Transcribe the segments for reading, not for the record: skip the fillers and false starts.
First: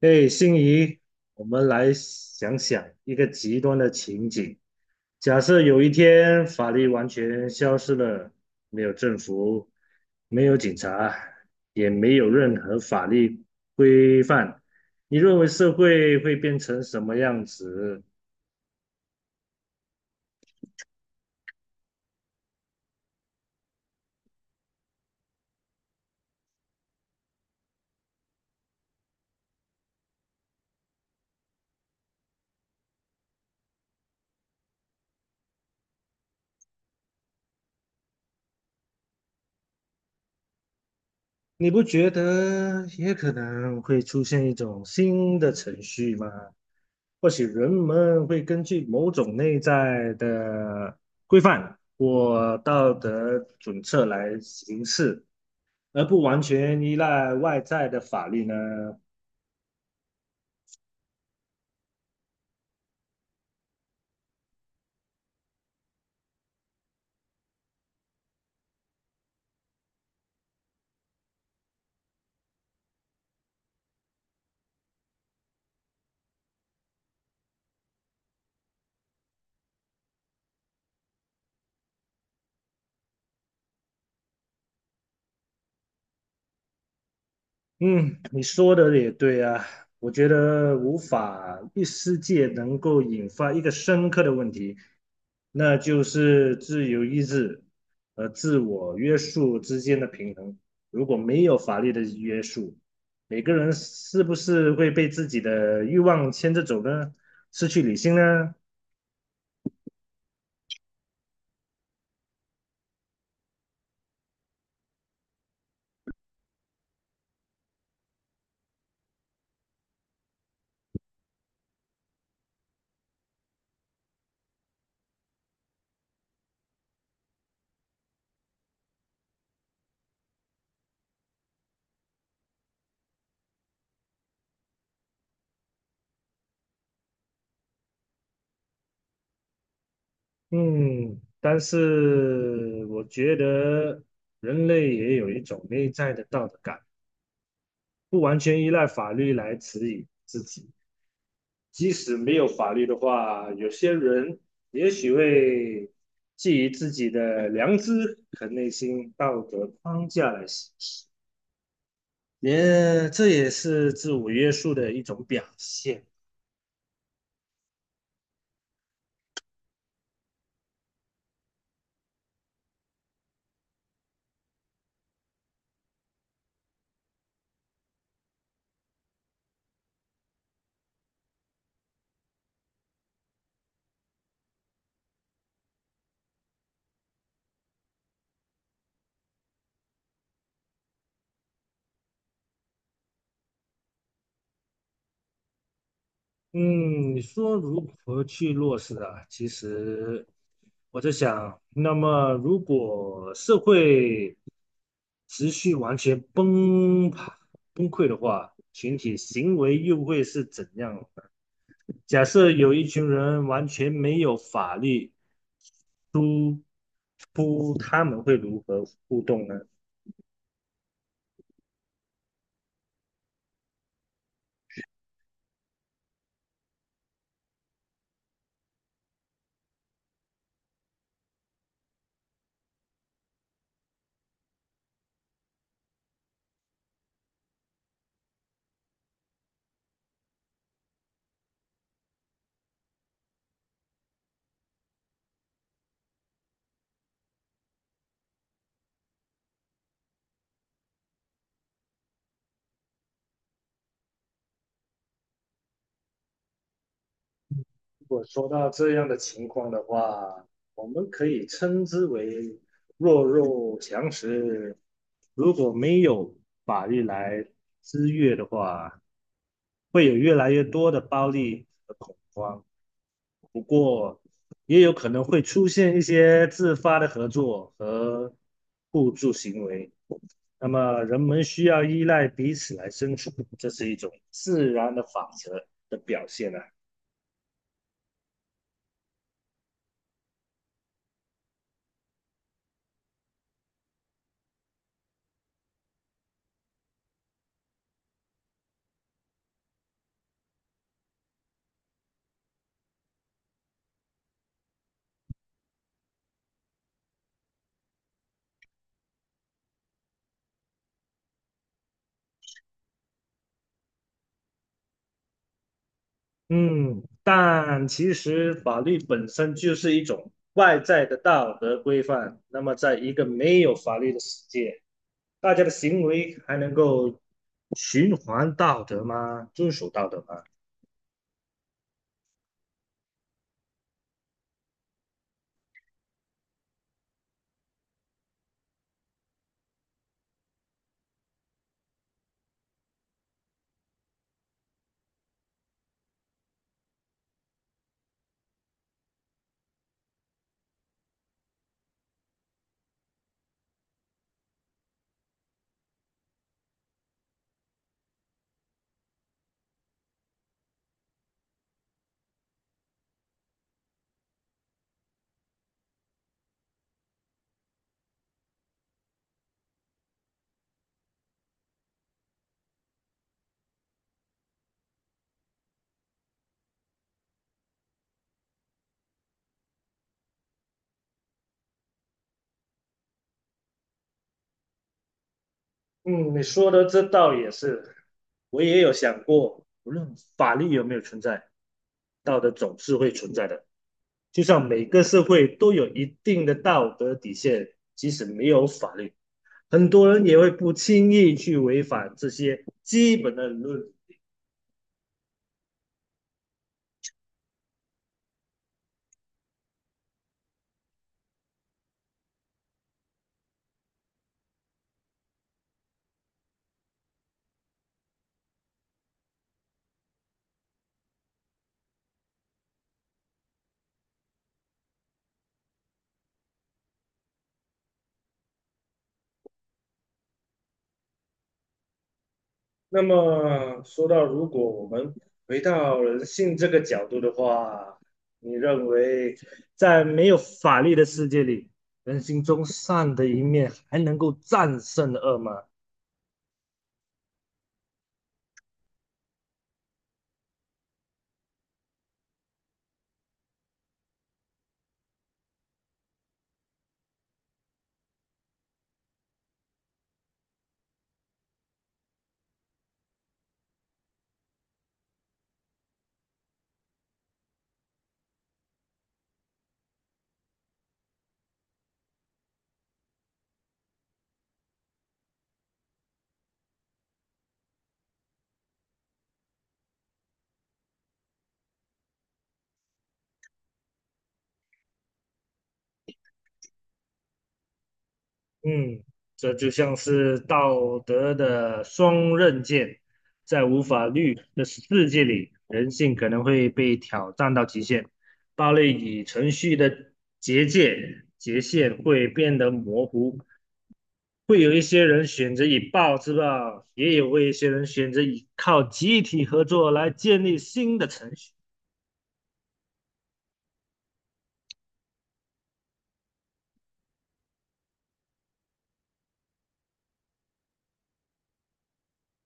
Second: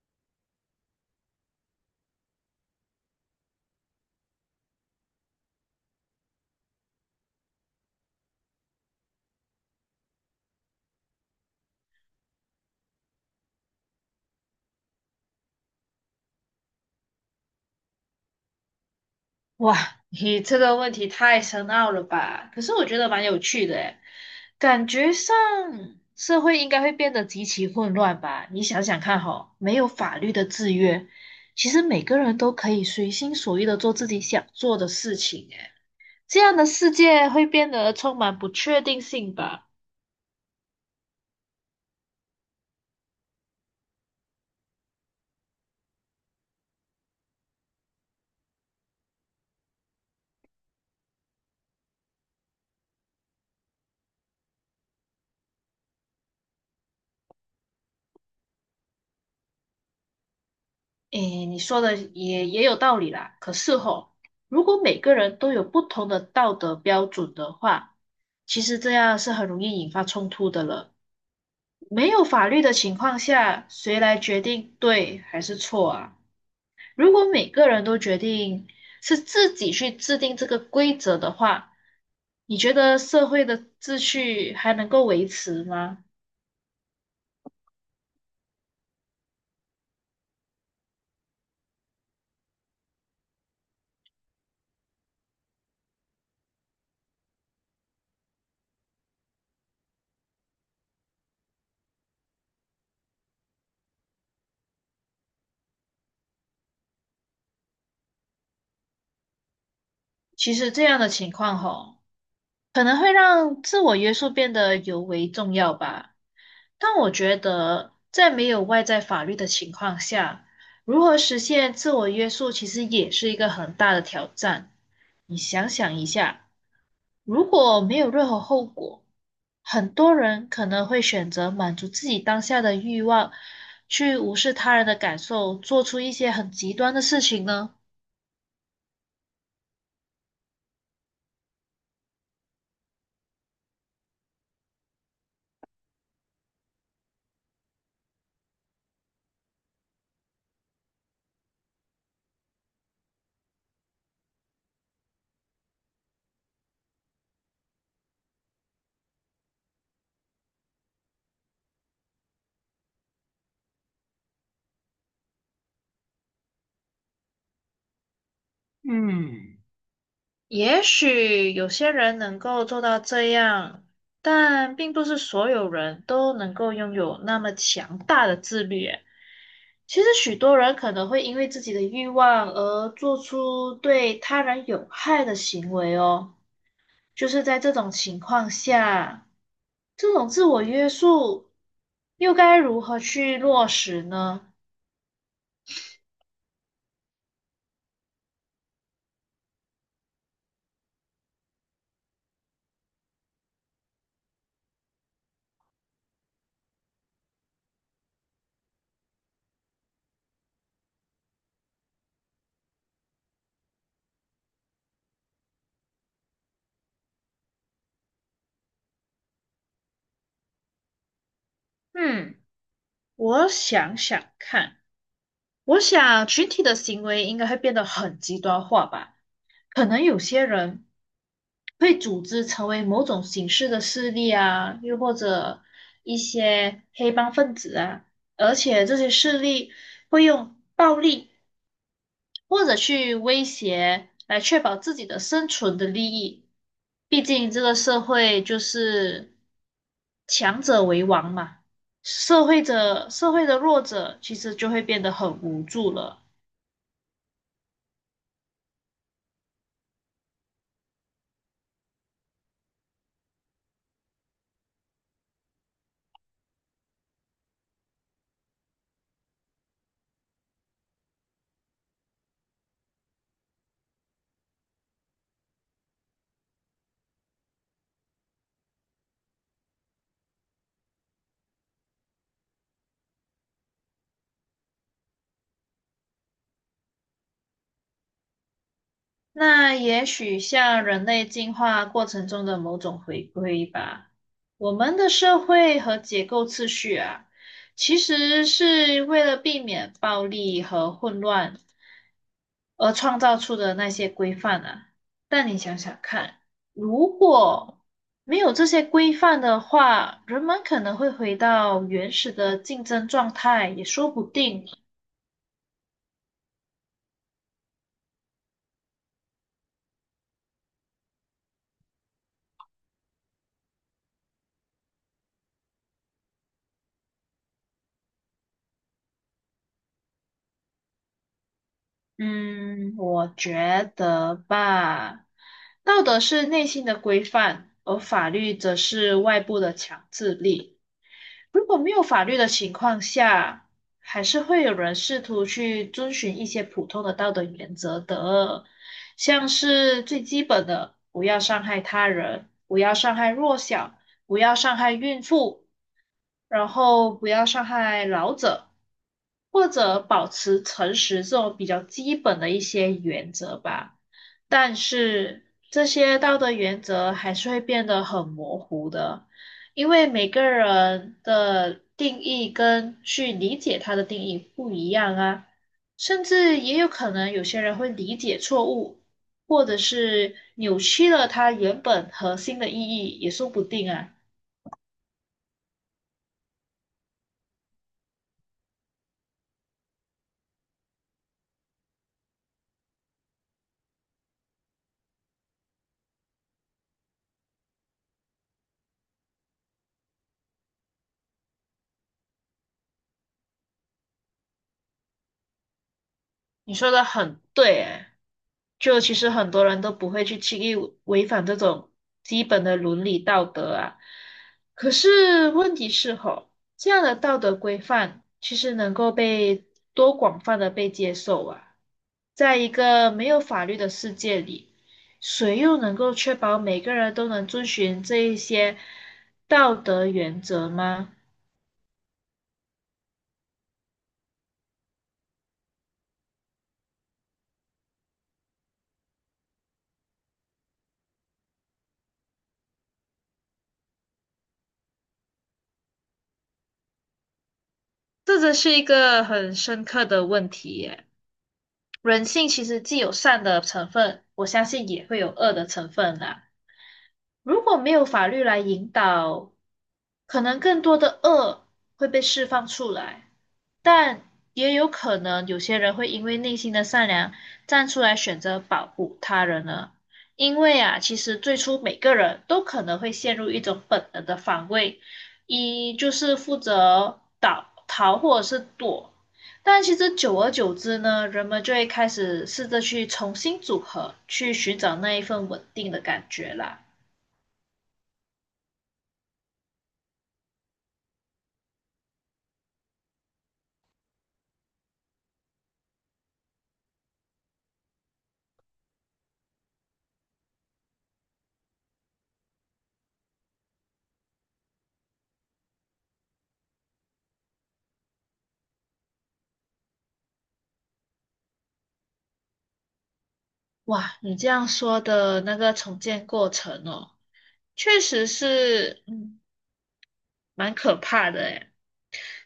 哎，心仪，我们来想想一个极端的情景：假设有一天法律完全消失了，没有政府，没有警察，也没有任何法律规范，你认为社会会变成什么样子？哇，你这个问题太深奥了吧？可是我觉得蛮有趣的诶，感觉上社会应该会变得极其混乱吧？你想想看哈，没有法律的制约，其实每个人都可以随心所欲的做自己想做的事情诶，这样的世界会变得充满不确定性吧？你不觉得也可能会出现一种新的程序吗？或许人们会根据某种内在的规范或道德准则来行事，而不完全依赖外在的法律呢？诶，你说的也有道理啦。可是吼，如果每个人都有不同的道德标准的话，其实这样是很容易引发冲突的了。没有法律的情况下，谁来决定对还是错啊？如果每个人都决定是自己去制定这个规则的话，你觉得社会的秩序还能够维持吗？嗯，你说的也对啊，我觉得无法一世界能够引发一个深刻的问题，那就是自由意志和自我约束之间的平衡。如果没有法律的约束，每个人是不是会被自己的欲望牵着走呢？失去理性呢？其实这样的情况吼，可能会让自我约束变得尤为重要吧。但我觉得，在没有外在法律的情况下，如何实现自我约束，其实也是一个很大的挑战。你想想一下。如果没有任何后果，很多人可能会选择满足自己当下的欲望，去无视他人的感受，做出一些很极端的事情呢。嗯，但是我觉得人类也有一种内在的道德感。不完全依赖法律来指引自己。即使没有法律的话，有些人也许会基于自己的良知和内心道德框架来行事，这也是自我约束的一种表现。嗯，也许有些人能够做到这样，但并不是所有人都能够拥有那么强大的自律耶，其实许多人可能会因为自己的欲望而做出对他人有害的行为哦。就是在这种情况下，这种自我约束又该如何去落实呢？嗯，你说如何去落实啊？其实我在想，那么如果社会持续完全崩溃的话，群体行为又会是怎样的，假设有一群人完全没有法律出出，他们会如何互动呢？嗯，我想想看，我想群体的行为应该会变得很极端化吧，可能有些人。会组织成为某种形式的势力啊，又或者一些黑帮分子啊，而且这些势力会用暴力或者去威胁来确保自己的生存的利益。毕竟这个社会就是强者为王嘛，社会者社会的弱者其实就会变得很无助了。如果说到这样的情况的话，我们可以称之为弱肉强食。如果没有法律来制约的话，会有越来越多的暴力和恐慌。不过，也有可能会出现一些自发的合作和互助行为。那么，人们需要依赖彼此来生存，这是一种自然的法则的表现啊。那也许像人类进化过程中的某种回归吧，我们的社会和结构次序啊，其实是为了避免暴力和混乱。而创造出的那些规范啊。但你想想看，如果没有这些规范的话，人们可能会回到原始的竞争状态，也说不定。嗯，但其实法律本身就是一种外在的道德规范。那么，在一个没有法律的世界，大家的行为还能够循环道德吗？遵守道德吗？嗯，我觉得吧，道德是内心的规范，而法律则是外部的强制力。如果没有法律的情况下，还是会有人试图去遵循一些普通的道德原则的，像是最基本的，不要伤害他人，不要伤害弱小，不要伤害孕妇，然后不要伤害老者，或者保持诚实这种比较基本的一些原则吧。但是这些道德原则还是会变得很模糊的，因为每个人的定义跟去理解它的定义不一样啊，甚至也有可能有些人会理解错误，或者是扭曲了它原本核心的意义，也说不定啊。嗯，你说的这倒也是，我也有想过，无论法律有没有存在，道德总是会存在的。就像每个社会都有一定的道德底线，即使没有法律。很多人也会不轻易去违反这些基本的理论。你说的很对，诶，就其实很多人都不会去轻易违反这种基本的伦理道德啊。可是问题是吼，这样的道德规范其实能够被多广泛的被接受啊。在一个没有法律的世界里，谁又能够确保每个人都能遵循这一些道德原则吗？那么说到，如果我们回到人性这个角度的话，你认为在没有法律的世界里，人性中善的一面还能够战胜恶吗？这真是一个很深刻的问题耶。人性其实既有善的成分，我相信也会有恶的成分啦。如果没有法律来引导，可能更多的恶会被释放出来，但也有可能有些人会因为内心的善良站出来选择保护他人呢。因为啊，其实最初每个人都可能会陷入一种本能的防卫，一就是负责倒逃或者是躲，但其实久而久之呢，人们就会开始试着去重新组合，去寻找那一份稳定的感觉啦。嗯，这就像是道德的双刃剑，在无法律的世界里，人性可能会被挑战到极限，暴力与程序的结界界限会变得模糊。会有一些人选择以暴制暴，也有一些人选择以靠集体合作来建立新的程序。哇，你这样说的那个重建过程哦，确实是，嗯，蛮可怕的诶。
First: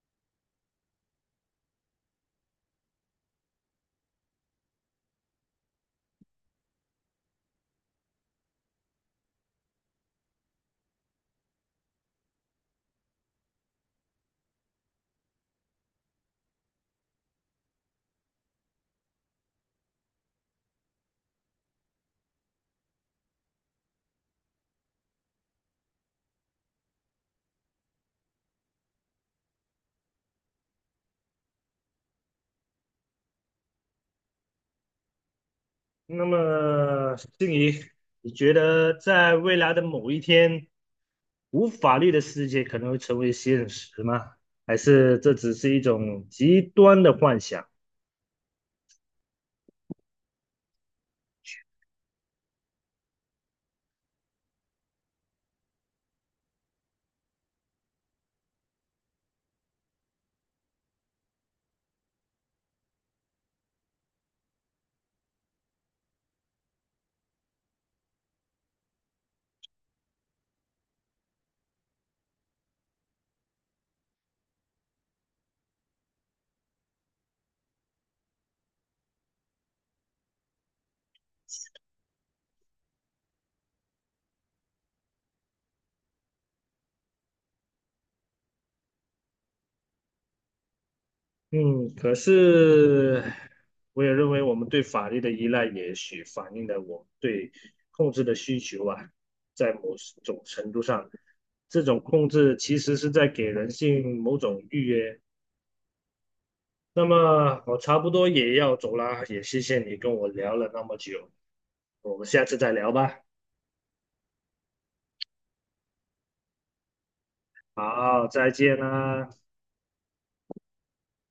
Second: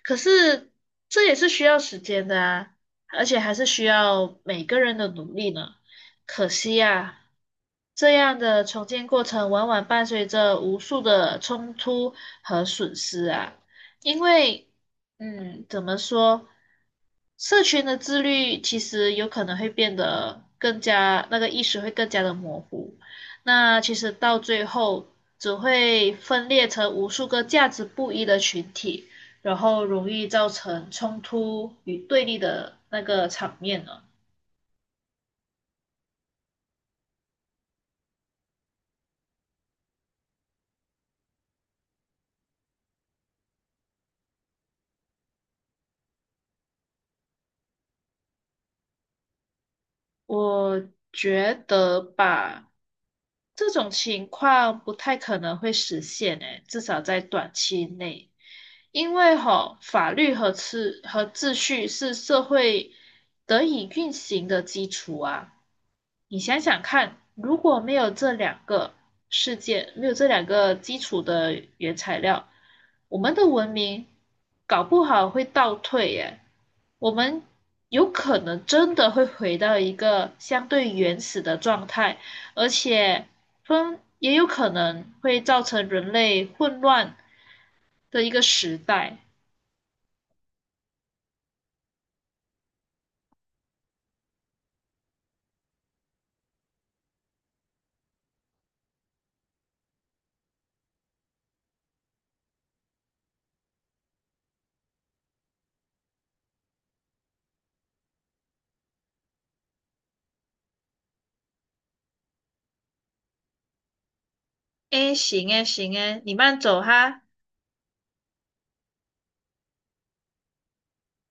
可是这也是需要时间的啊，而且还是需要每个人的努力呢。可惜呀，这样的重建过程往往伴随着无数的冲突和损失啊，因为，嗯，怎么说？社群的自律其实有可能会变得更加，那个意识会更加的模糊。那其实到最后只会分裂成无数个价值不一的群体，然后容易造成冲突与对立的那个场面呢？那么，静怡，你觉得在未来的某一天？无法律的世界可能会成为现实吗？还是这只是一种极端的幻想？我觉得吧，这种情况不太可能会实现诶，至少在短期内。因为吼，法律和秩序是社会得以运行的基础啊。你想想看，如果没有这两个世界，没有这两个基础的原材料，我们的文明搞不好会倒退耶。我们有可能真的会回到一个相对原始的状态，而且分也有可能会造成人类混乱的一个时代。嗯，可是我也认为我们对法律的依赖，也许反映了我们对控制的需求啊，在某种程度上，这种控制其实是在给人性某种预约。那么我差不多也要走啦，也谢谢你跟我聊了那么久，我们下次再聊吧。哎，行哎行哎你慢走哈。好，再见啦。